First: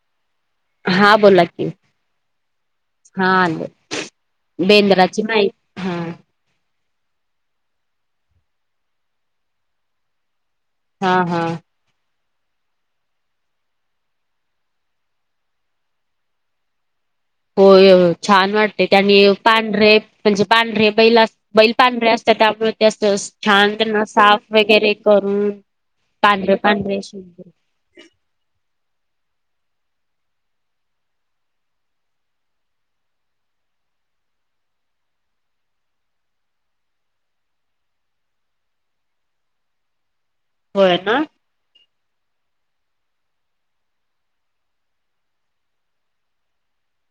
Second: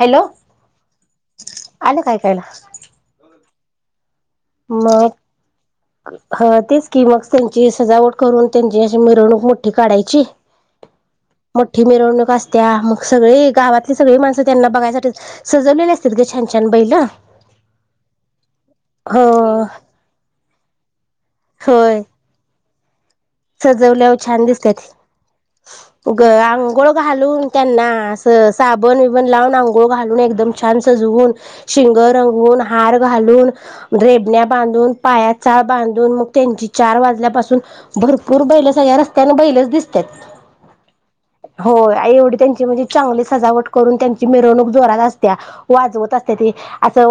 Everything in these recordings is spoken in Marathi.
हॅलो. हा, बोला की. आलं काय कायला हा, आले. मग? ह तेच की मग, त्यांची सजावट करून त्यांची अशी मिरवणूक मोठी काढायची. हा हा. मोठी मिरवणूक असत्या. मग सगळी गावातली सगळी माणसं, त्यांना बघायसाठी सजवलेले असतेत गं छान छान बैलं. होय, छान वाटते. त्यानी पांढरे म्हणजे पांढरे बैल, बैल होय पांढरे अस त्यात आपत्यातस सजवल्यावर छान दिसत्याते, ग पांढरे आंघोळ पांढरे घालून शुभ्र त्यांना स साबण विबण लावून आंघोळ घालून, एकदम छान सजवून शिंगं रंगवून, हार घालून रेबण्या बांधून, पायात चाळ बांधून मग त्यांची चार वाजल्यापासून भरपूर बैलं, सगळ्या रस्त्यानं बैलंच दिसत्यात. होय ना. होय. आ एवढी त्यांची म्हणजे चांगली सजावट करून, त्यांची मिरवणूक जोरात असत्या. वाजवत असत्याते. असं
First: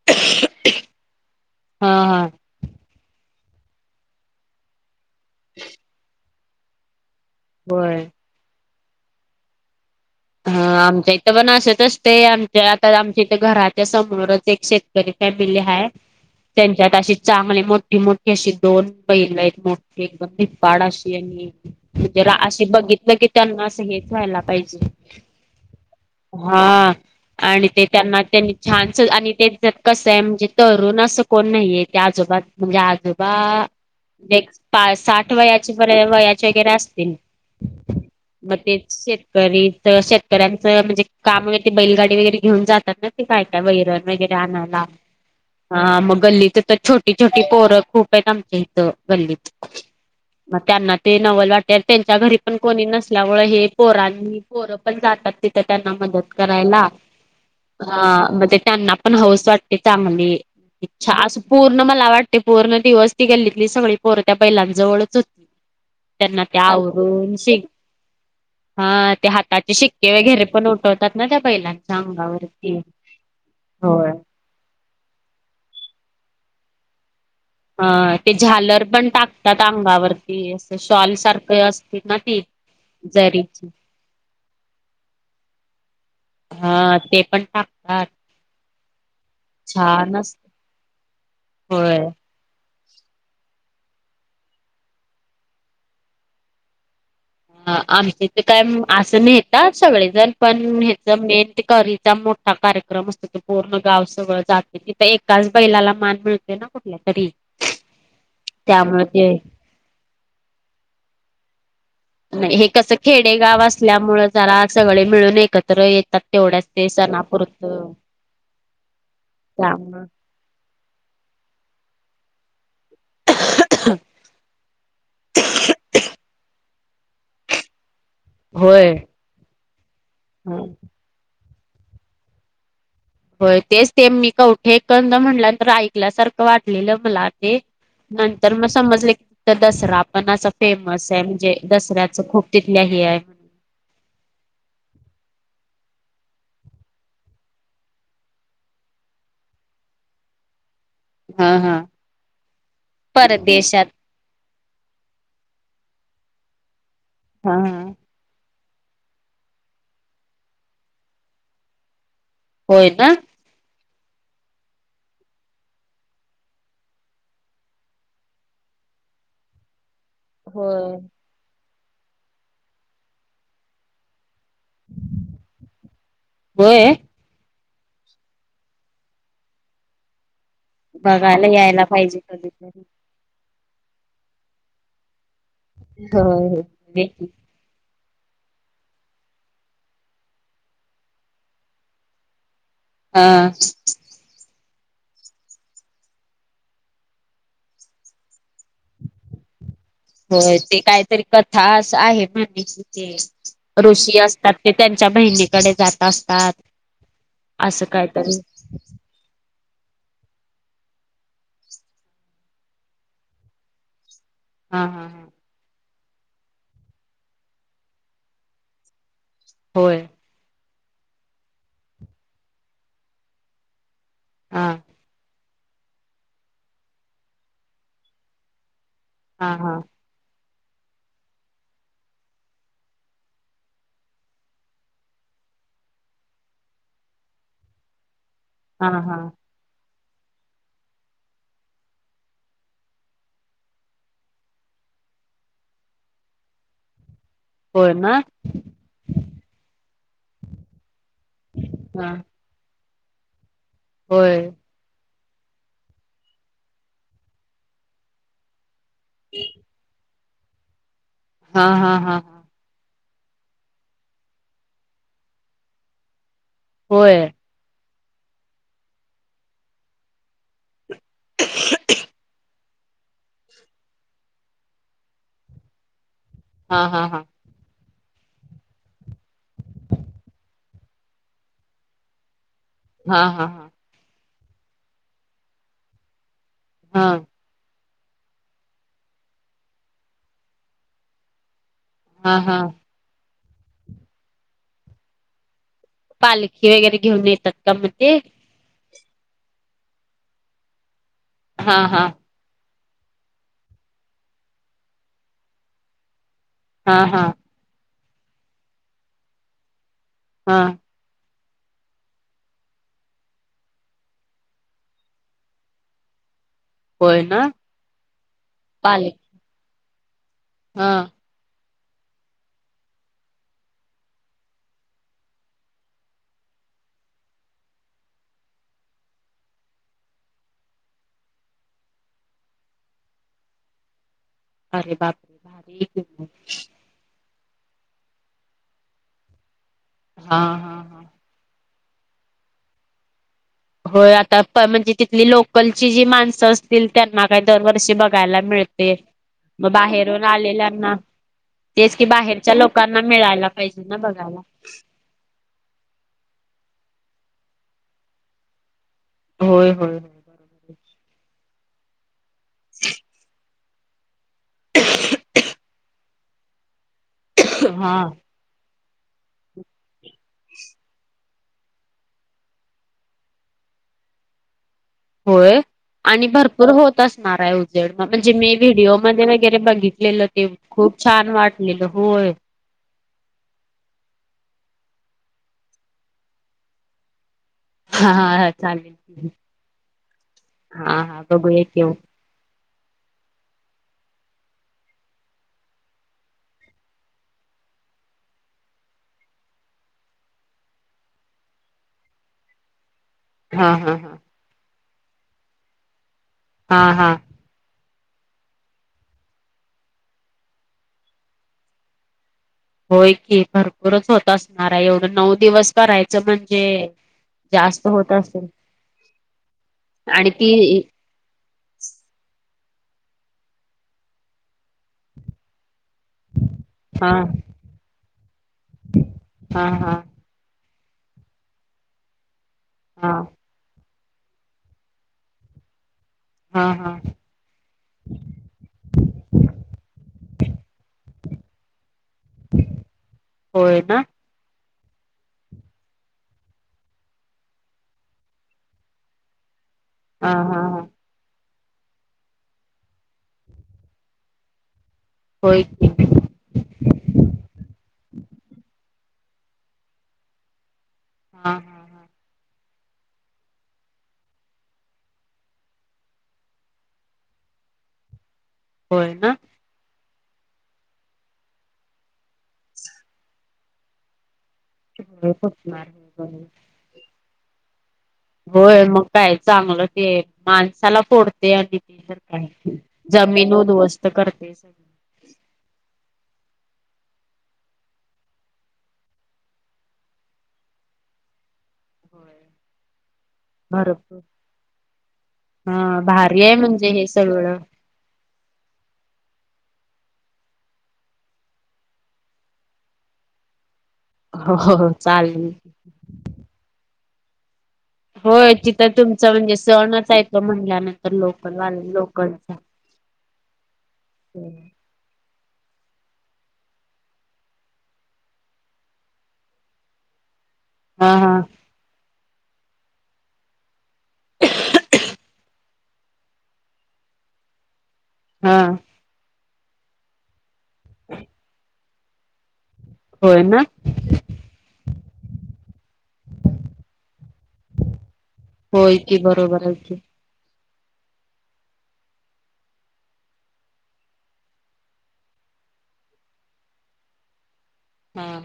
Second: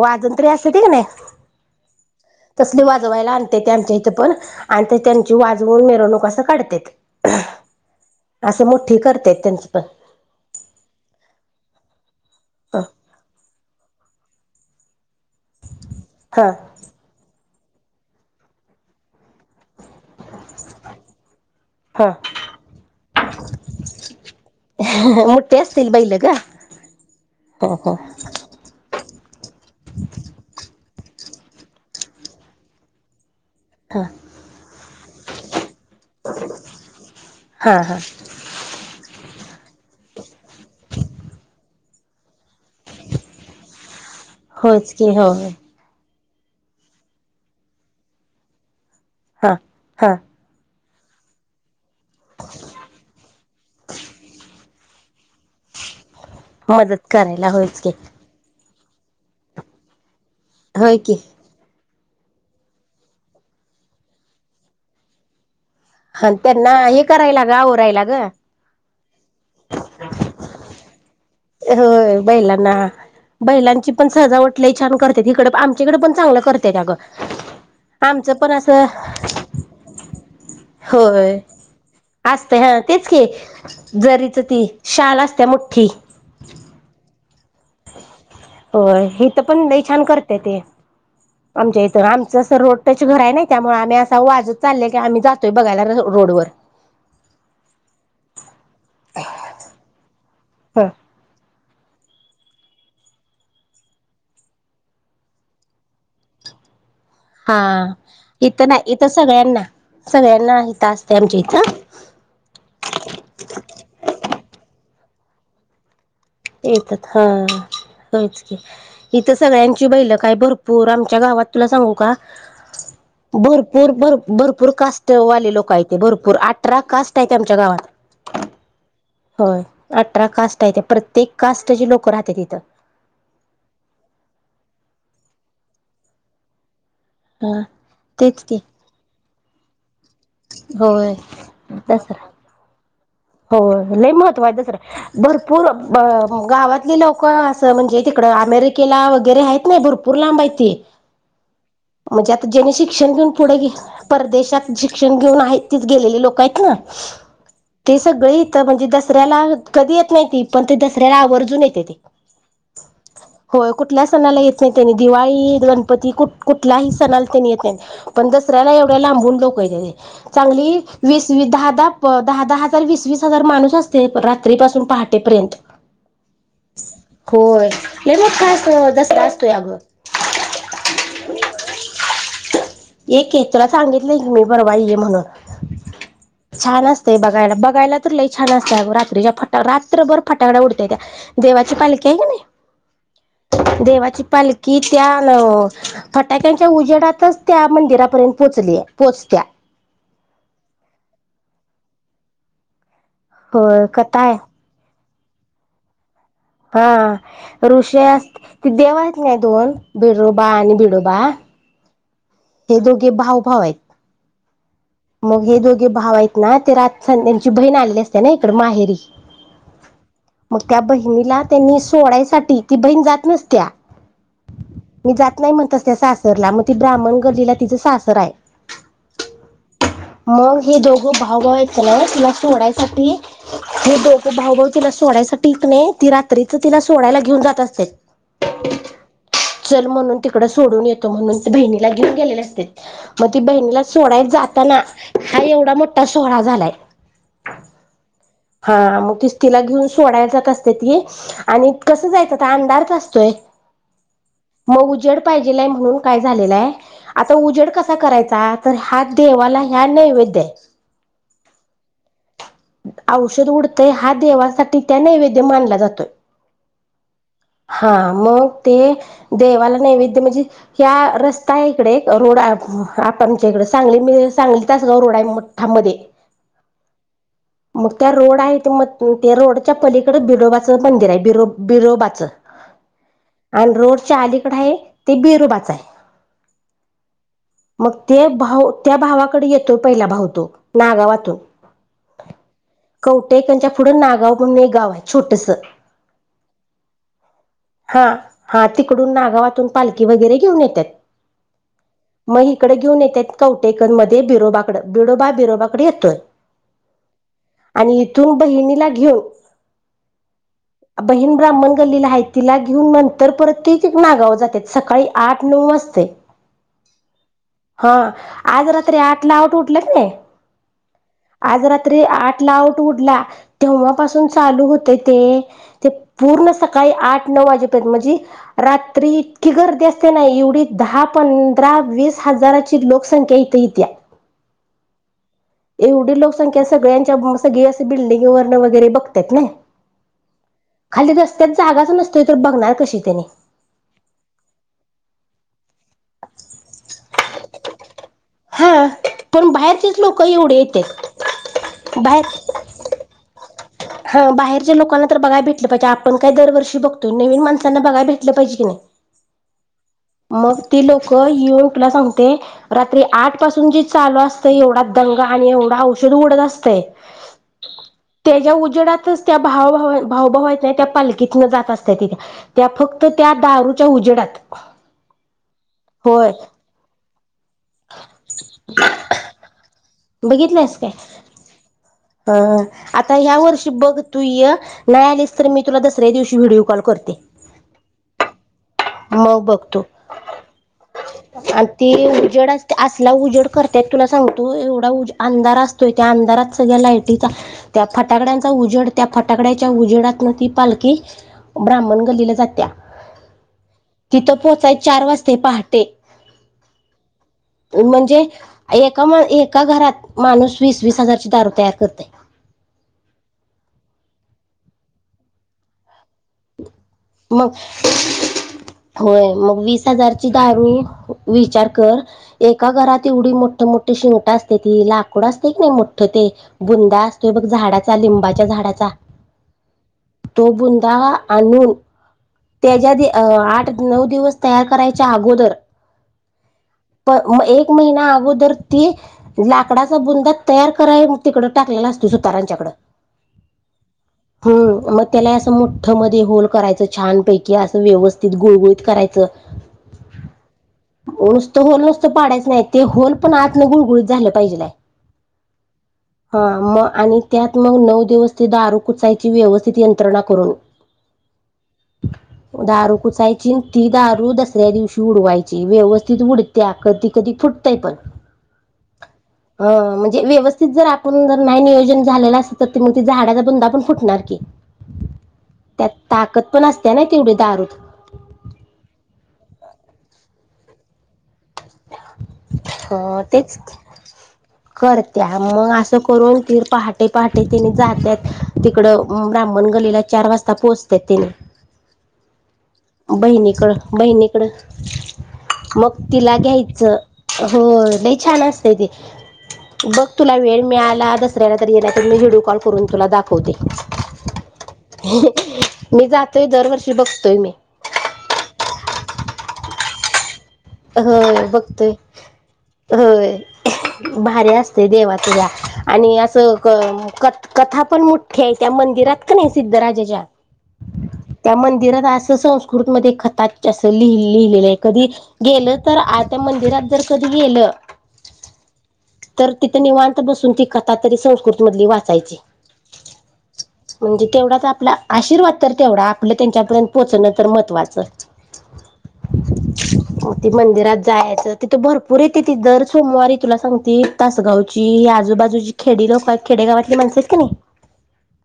वाजंत्री असतेती का नाही, हा हा तसली वाजवायला आण ते आमच्या इथं पण आणि ते त्यांची वाजवून मिरवणूक असं काढतेत. होय. असं मोठी करतेत त्यांचीपण. ह आमच्या इथं पण असंच असते, आमच्या ह आता आमच्या इथं घराच्या समोरच एक शेत घरी काय बिल्ले हाय? हा. त्यांच्यात अशी चांगले मोठी मोठी अशी दोन बैलं आहेत, मोठ्ठी एकदम धिप्पाड अशी आणि हा जरा असे बघितलं की, त्यांना असं हेच व्हायला पाहिजे. मुट ठ्ठे असतील बैलं. हा. आणि ते त्यांना त्यांनी छानच आणि ते जत कसं आहे म्हणजे तरुण असं कोण नाहीये ते आजोबा म्हणजे आजोबा हा एक पा साठ वयाची बर वयाचे वगैरे असतील. हा हा मग ते शेतकरी शेतकऱ्यांचं म्हणजे काम वगैरे ते बैलगाडी वगैरे घेऊन जात ते काय काय वैरण वगैरे आणायला. होयच की हो हा. मग गल्लीत छोटी छोटी पोरं खूप आहेत आमच्या इथ गल्लीत. हा हा मग त्यांना ते नवल वाटेल त्यांच्या घरी पण कोणी नसल्यामुळे हे पोरांनी ण जातात तिथ त्यांना मदत करायला. मदत करायला होयच की मग ते त्यांना पण हौस वाटते त्यामध्ये. होय इच्छा की पूर्ण मला वाटते पूर्ण दिवस ती गल्लीतली सगळी पोर त्या बैलां जवळच हो आणि त्यांना ते हे आवरून करायला ग शे आवरायला ग हा ते हाताचे शिक्के वगैरे पण होतात ना बैलांच्या होय बैलांना‌. अंगावरती बैलांची पण होय. सजावट लई छान करत्यात इकड आमच्याकडे इकडं पण चांगलं करतेय अगं. अ आमचं ते पण झालर असं पण टाकतात अंगावरती असं शॉल सारखं असत असत हा तेच की जरीच ती शाल असते मोठ्ठी. हा ते पण टाकतात. हो‌. हिथ पण ल‌ई छान करते ते आमच्या इथ होय आम असं रोड टच घर हाय नाही त्यामुळे आम्ही असा वाजत चाललंय की आम्ही जातोय बघायला रोडवर. आमच्या तर काय असं नेतात सगळेजण पण ह ह्याच मेन करीचा मो हा कार्यक्रम असतो तो पूर्ण गाव सगळं जाते तिथं एकाच बैलाला मान मिळते ना कुठल्या तरी हा इथं नाही त्यामुळे इथं ते सगळ्यांना‌ सगळ्यांना इथं असते आमच्या इथं‌ नाही हे कसं खेडेगाव असल्यामुळं जरा सगळे मिळून एकत्र येता येतात हा होच की इथं सगळ्यांची बैलं त्यामुळे काय भरपूर पोर आमच्या गावात तुला सांगू का? भरपूर भरपूर कास्टवाले लोक आहेतथे भरपूर आ ट्रा कास्ट आहे ती आमच्या गावात. होय. हो. अठरा कास्ट आहे ते प्रत्येक कास्टची लोक राहत्यात हिथं. हो तेच ते मी कवठे एकंद म्हटल्यानंतर ऐकल्यासारखं वाटलेलं मला. ते हा तेच नंतर की मग समजले की त दसरा. पण अस फेमस होय आहे म्हणजे दसऱ्याच खूप तिथल्या हे आहे. होय. लय महत्त्व आहे दसऱ्या भरपूर गावातली लोक असं म्हणजे तिकड अमेरिकेला वगैरे आहेत नाही भरपू भरपूर लांब आहेती. हा हा म्हणजे आता जेनी शिक्षण घेऊन पुढे गे परदेशात परदेशात शिक्षण घेऊन आहेत तच गेलेले लोक आहेत ना. हा. सगळी इथं म्हणजे दसऱ्याला कधी येत नाही ती पण ती दसऱ्याला आवर्जून येत्या ती. होय ना. हो कुठल्या सणाला येत नाही त्यांनी दिवाळी गणपती कुठ कुठल्याही सणाला त्यांनी येत नाहीत. पण दसऱ्याला एवढ्या लांबून लोक येत्या ती. चांगली होय वीस वस दहा दहा दहा दहा हजार वीस वीस हजार माणूस ते रात्री पासून पहाटेपर्यंत. होय होय. लय मोठा असा दसरा असतोय अगं. बघायला यायला पाहिजे कधी एक हेखतरा सांगितलंय की मी बरोबा ये म्हणून होय छान होय. असतेय बघ बघायला तर लई छान असतता रात्रीच्या फटा रात्रभर फटाकड्या उडतय त्या देवाची पालखी आली हा नाही देवाची पालकी कि त्या न फटाक्यांच्या उजेडातच त्या मंदिरापर्यंत पोचली पोचत्या होय ते काहीतरी कथा अस आहे म्हण ते होय ऋषी कथा आहे असतात ते त्यांच्या बहिणीकडे जात असतात, हा असं ऋषा काहीतरी देवात हायेत नाही दोन बिडोबा आणि बिडोबा ते दोघे भाव भाव आहेत हं हं हं मग हे दोघे भाव आहेत ना ते रात त्यांची बहीण आलेली असते ना इकड माहेरी होय! मग त्या बहिणीला त्यांनी सोडायसाठी ती बहीण जात नसत्या हा मी जात नाही म्हणतस त्या सासरला मग ते ब्राह्मण गलीला तिच सासर आहे. हा हा हा मग हे दोघं भावभाव आहेतच ना तिला सोडायसाठी हे दोघ भाऊ भाऊ तिला सोडायच साठी तीककणे, ती रात्रीच तिला सोडायला घेऊन जात असते. हा हा चल म्हणून तिकड सोडून येतो म्हणून ते बहिणीला घेऊन गेलेले असतेत मग ती बहिणीला सोडाय जाताना हा एवढा मोठा सोहळा झालाय. होय ना हा मग ति तिला घेऊन सोडायला जात असते ती आणि हा कसं जायच ता अंधारात असतोय होय! मग उजेड पाहिजेलाय म्हणून काय झालेलंय, आता उजेड कसा करायचा? तर हात देवाला ह्या नैवेद्यय हा हा हा हा.... औषध उडतें हा देवासाठी त्या नैवेद्य मानला जातोय! होय! हा मग ते देवाला नैवेद्य म्हणजे ह्या रस्ता इकडे रोड आप आमच्या इकड सांगली म सांगली तासगाव रोड आहे मोठा मध्ये हा हा हा मग त्या रोड आहेत मग ते रोडच्या पलीकड बिरोोबाचं मंदिर आहे बिरो बिरोबाचं हा हा हा पण रोडच्या अलीकड आहे ते बिरुबाच आहे हां मग ते भाऊ त्या भावाकडे येतो पहिला भाव तो नागावातून हा हा कवटेकच्या पुढं नागाव म्हणून एक गाव आहे छोटसं पालखी वगैरे घेऊन येतात का मग हा ते हा तिकडून नागावातून पालखी वगैरे घेऊन येत्यात. हा हा मग इकडे घेऊन येतात कवटेकन मध्ये बिरोबाकड बिरोोबा बिरोबाकडे येतोय हा हा आणि इथून बहिणीला घेऊ हा. बहीण ब्राह्मण गल्लीला आहे तिला घेऊन नंतर परत ते नागाव जाते सकाळी आठ नऊ वाजते. होय ना. हा आज रात्री पालखी आठ ला आवट उठलेत नाही. हा. आज रात्री आठ ला आऊट उडला तेव्हापासून चालू होते ते ते पूर्ण सकाळी आठ नऊ वाजेपर्यंत म्हणजे रात्री इतकी गर्दी असते नाही एवढी दहा पंधरा वीस हजाराची लोकसंख्या इथ इेत्या. अरे बापरे भारी की एवढी मग लोकसंख्या सगळ्यांच्या सगळे असं बिल्डिंग वर्ण वगैरे बघत ना. हा. हा हा खाली रस्त्यात जागाच नसतोय तर बघणार कशी त्यानी हो आता म्हणजे तिथली लोकलची जी माणसं असतील त्यांना काय दरवर्षी बघ बघायला हा मिळते पण मग बाहेरचेच लोक बाहेरून एवढे आलेल्यांना येतात तेच की बाहेर बाहेरच्या लोकांना मिळायला पाहिजे ना हा बघायला. बाहेरच्या लोकांना तर बघाय भट पाहिजे आपण काही दरवर्ी बघतो नवीन माणसांना बघाय भेटलं पाजे की नाही. हो हो. मग ती लोक येऊन तुला सांगते. रात्री आठ पासून जी चालू असते एवढा दंग आणि एवढा औषध उडत असत. हा. त्याच्या उजवडातच त्या भावभ भावभावत नाही त्या पालखीतन जात असत तिथे. त्या फक्त त्या दारूच्या उजेडात. होय आणि होय भरपूर होत असणार आहे. उजेड म म्हणजे मी व्हिडिओमध्येध्ये वगैरे बघित. लेलं ते बघितलंस काय खूप छान वाटलेलं हो. आता ह्या वर्षी बघ तू य नाही आलीस तर मी तुला दसऱ्या दिवशी व्हिडिओ कॉल करते. हा हा ह चालेल. मग बघतो हा हा बघूया आणि की ती उजड अस. असला उजेड करतायेत तुला सांगतो एवढा उज अंधार असतोय. त्या अंधारात सगळ्या लायटीचा त्या फटाकड्यांचा उजेड त्या फटाकड्याच्या उजेडात ना ती पालखी ब्राह्मण गल्लीला जात्या. हा हा. हा तिथं पोहोचाय चार वाजते पहटे. हा हा. म्हणजे एका मा एका घरात माणूस वीस वीस हजारची दारू तयार करतय. होय की भरपूरच होत असणार आहे. एवढं नऊ दिवस, करायचं म्हणजे मग जास्त होत असेल. होय मग वीस हजारची आणि ती दार. विचार कर एका घरात एवढी मोठ मोठठीे शिंगट असते. ती लाकूड असते की नाही मोठ. ठ ते बुंदा हा असतोय बघ झाडाचा लिंबाच्या झाडाचा, हा हा तो बुंदा आणून त्याच्या हा आठ, नऊ दिवस तयार करायच्या अगोदर हां हां. पण मग एक महिना अगोदर ती, लाकडाचा बुंदा तयार कराग तिकडं टाकलेला असतो. सुतारांच्याकडं होय ना, हूं मग त्याला असं मोठ ठं मध्ये होल करायचं छानपैकी असं व्यवस्थित गुळगुळीत करायचं हां-हां- हां. नुसतं होल नुसतं पाडायच नाही, ते होल पण आतनं गुळगुळीत झालं पाहिजेलाय. होय की. हा मग आणि त्यात मग नऊ दिवस ते दारू कुचायची व्यवस्थित यंत्रणा करून, हां दारू कुचायचीन, ती दारू दसऱ्या दिवशी उडवायची व्यवस्थित उड, त्या कधी कधी फुटतयं पण, होय ना. अ म्हणजे व्यवस्थित जर आपण जर नाही नियोजन झालेलं असेल तर, ते मग ते झाडाचा बुंदा पण फुटणार की, फुटलंय बघ त्यात ताकदपण असत्या नाई तेवढी दारूत, होय मग काय चांगलं ते माणसाला फोड, ते आणि ते तर काय अ जमीन उध्वस्त करतंय सगळं. त्या मग असं करून तीर पहाटे-पहाटे तेनी जातात तिकडं ब्राह्मण गल्लीला चार वाजता ता पोहचत्यात तेनी. होय. बहिणीकडं भरपूर बहिणीकड मग हा तिला भारी आहे म्हणजे घ्यायचं, हे सगळं होय लई छान असतंय ते. बघ तुला वेळ मिळाला दसऱ्याला तर ये, नाहीतर मी व्हिडिओ कॉल करून तुला दाखवते. हो हो चालेल [unintelligible] मी जातोय दरवर्षी बघतोय मी, होय तिथं तुमचं म्हणजे सणच आहे तो म्हणल्यानंतर होय बघतोय लोकलवाल्या लोकलचा होय भारी असतंय देवाचं या. आणि असं क कथा पण मोठ्ठी आहे त्या मंदिरात का नाही सिद्धराजाच्या, हा हा त्या मंदिरात असं संस्कृतमध्ये खताच्यां असं लिहि लिहिलेलं आहे कधी, ऐकलं तर आ मंदिरात जर कधी गेलं, हां. तर तितं निवांत बसून ती कथा तरी संस्कृत मधली वाचायची, होय ना, म्हणजे तेवढाच आपला आशीर्वाद तर तेवढा आपलं त्यांच्यापर्यंत पोहोचणं तर महत्त्वाचं, होय की बरोबर आहे की, ती मंदिरात जायचं तिथं भरपूर येत्याती दर सोमवारी तुला सांगती तासगावची ही आजूबाजूची खेडी लोकं आहेत, खेडेगावातले माणसं आहेत का नाही हां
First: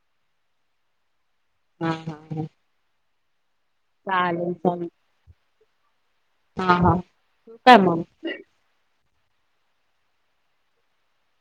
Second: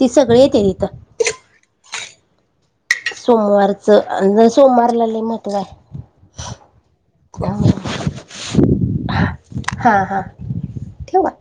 ती सगळी येत्यात हिथं. हां.. हां सोमवारचं आणि जर चालेल सोमवारला लई महत्व आहे. हां हां हां हां ठेऊ का?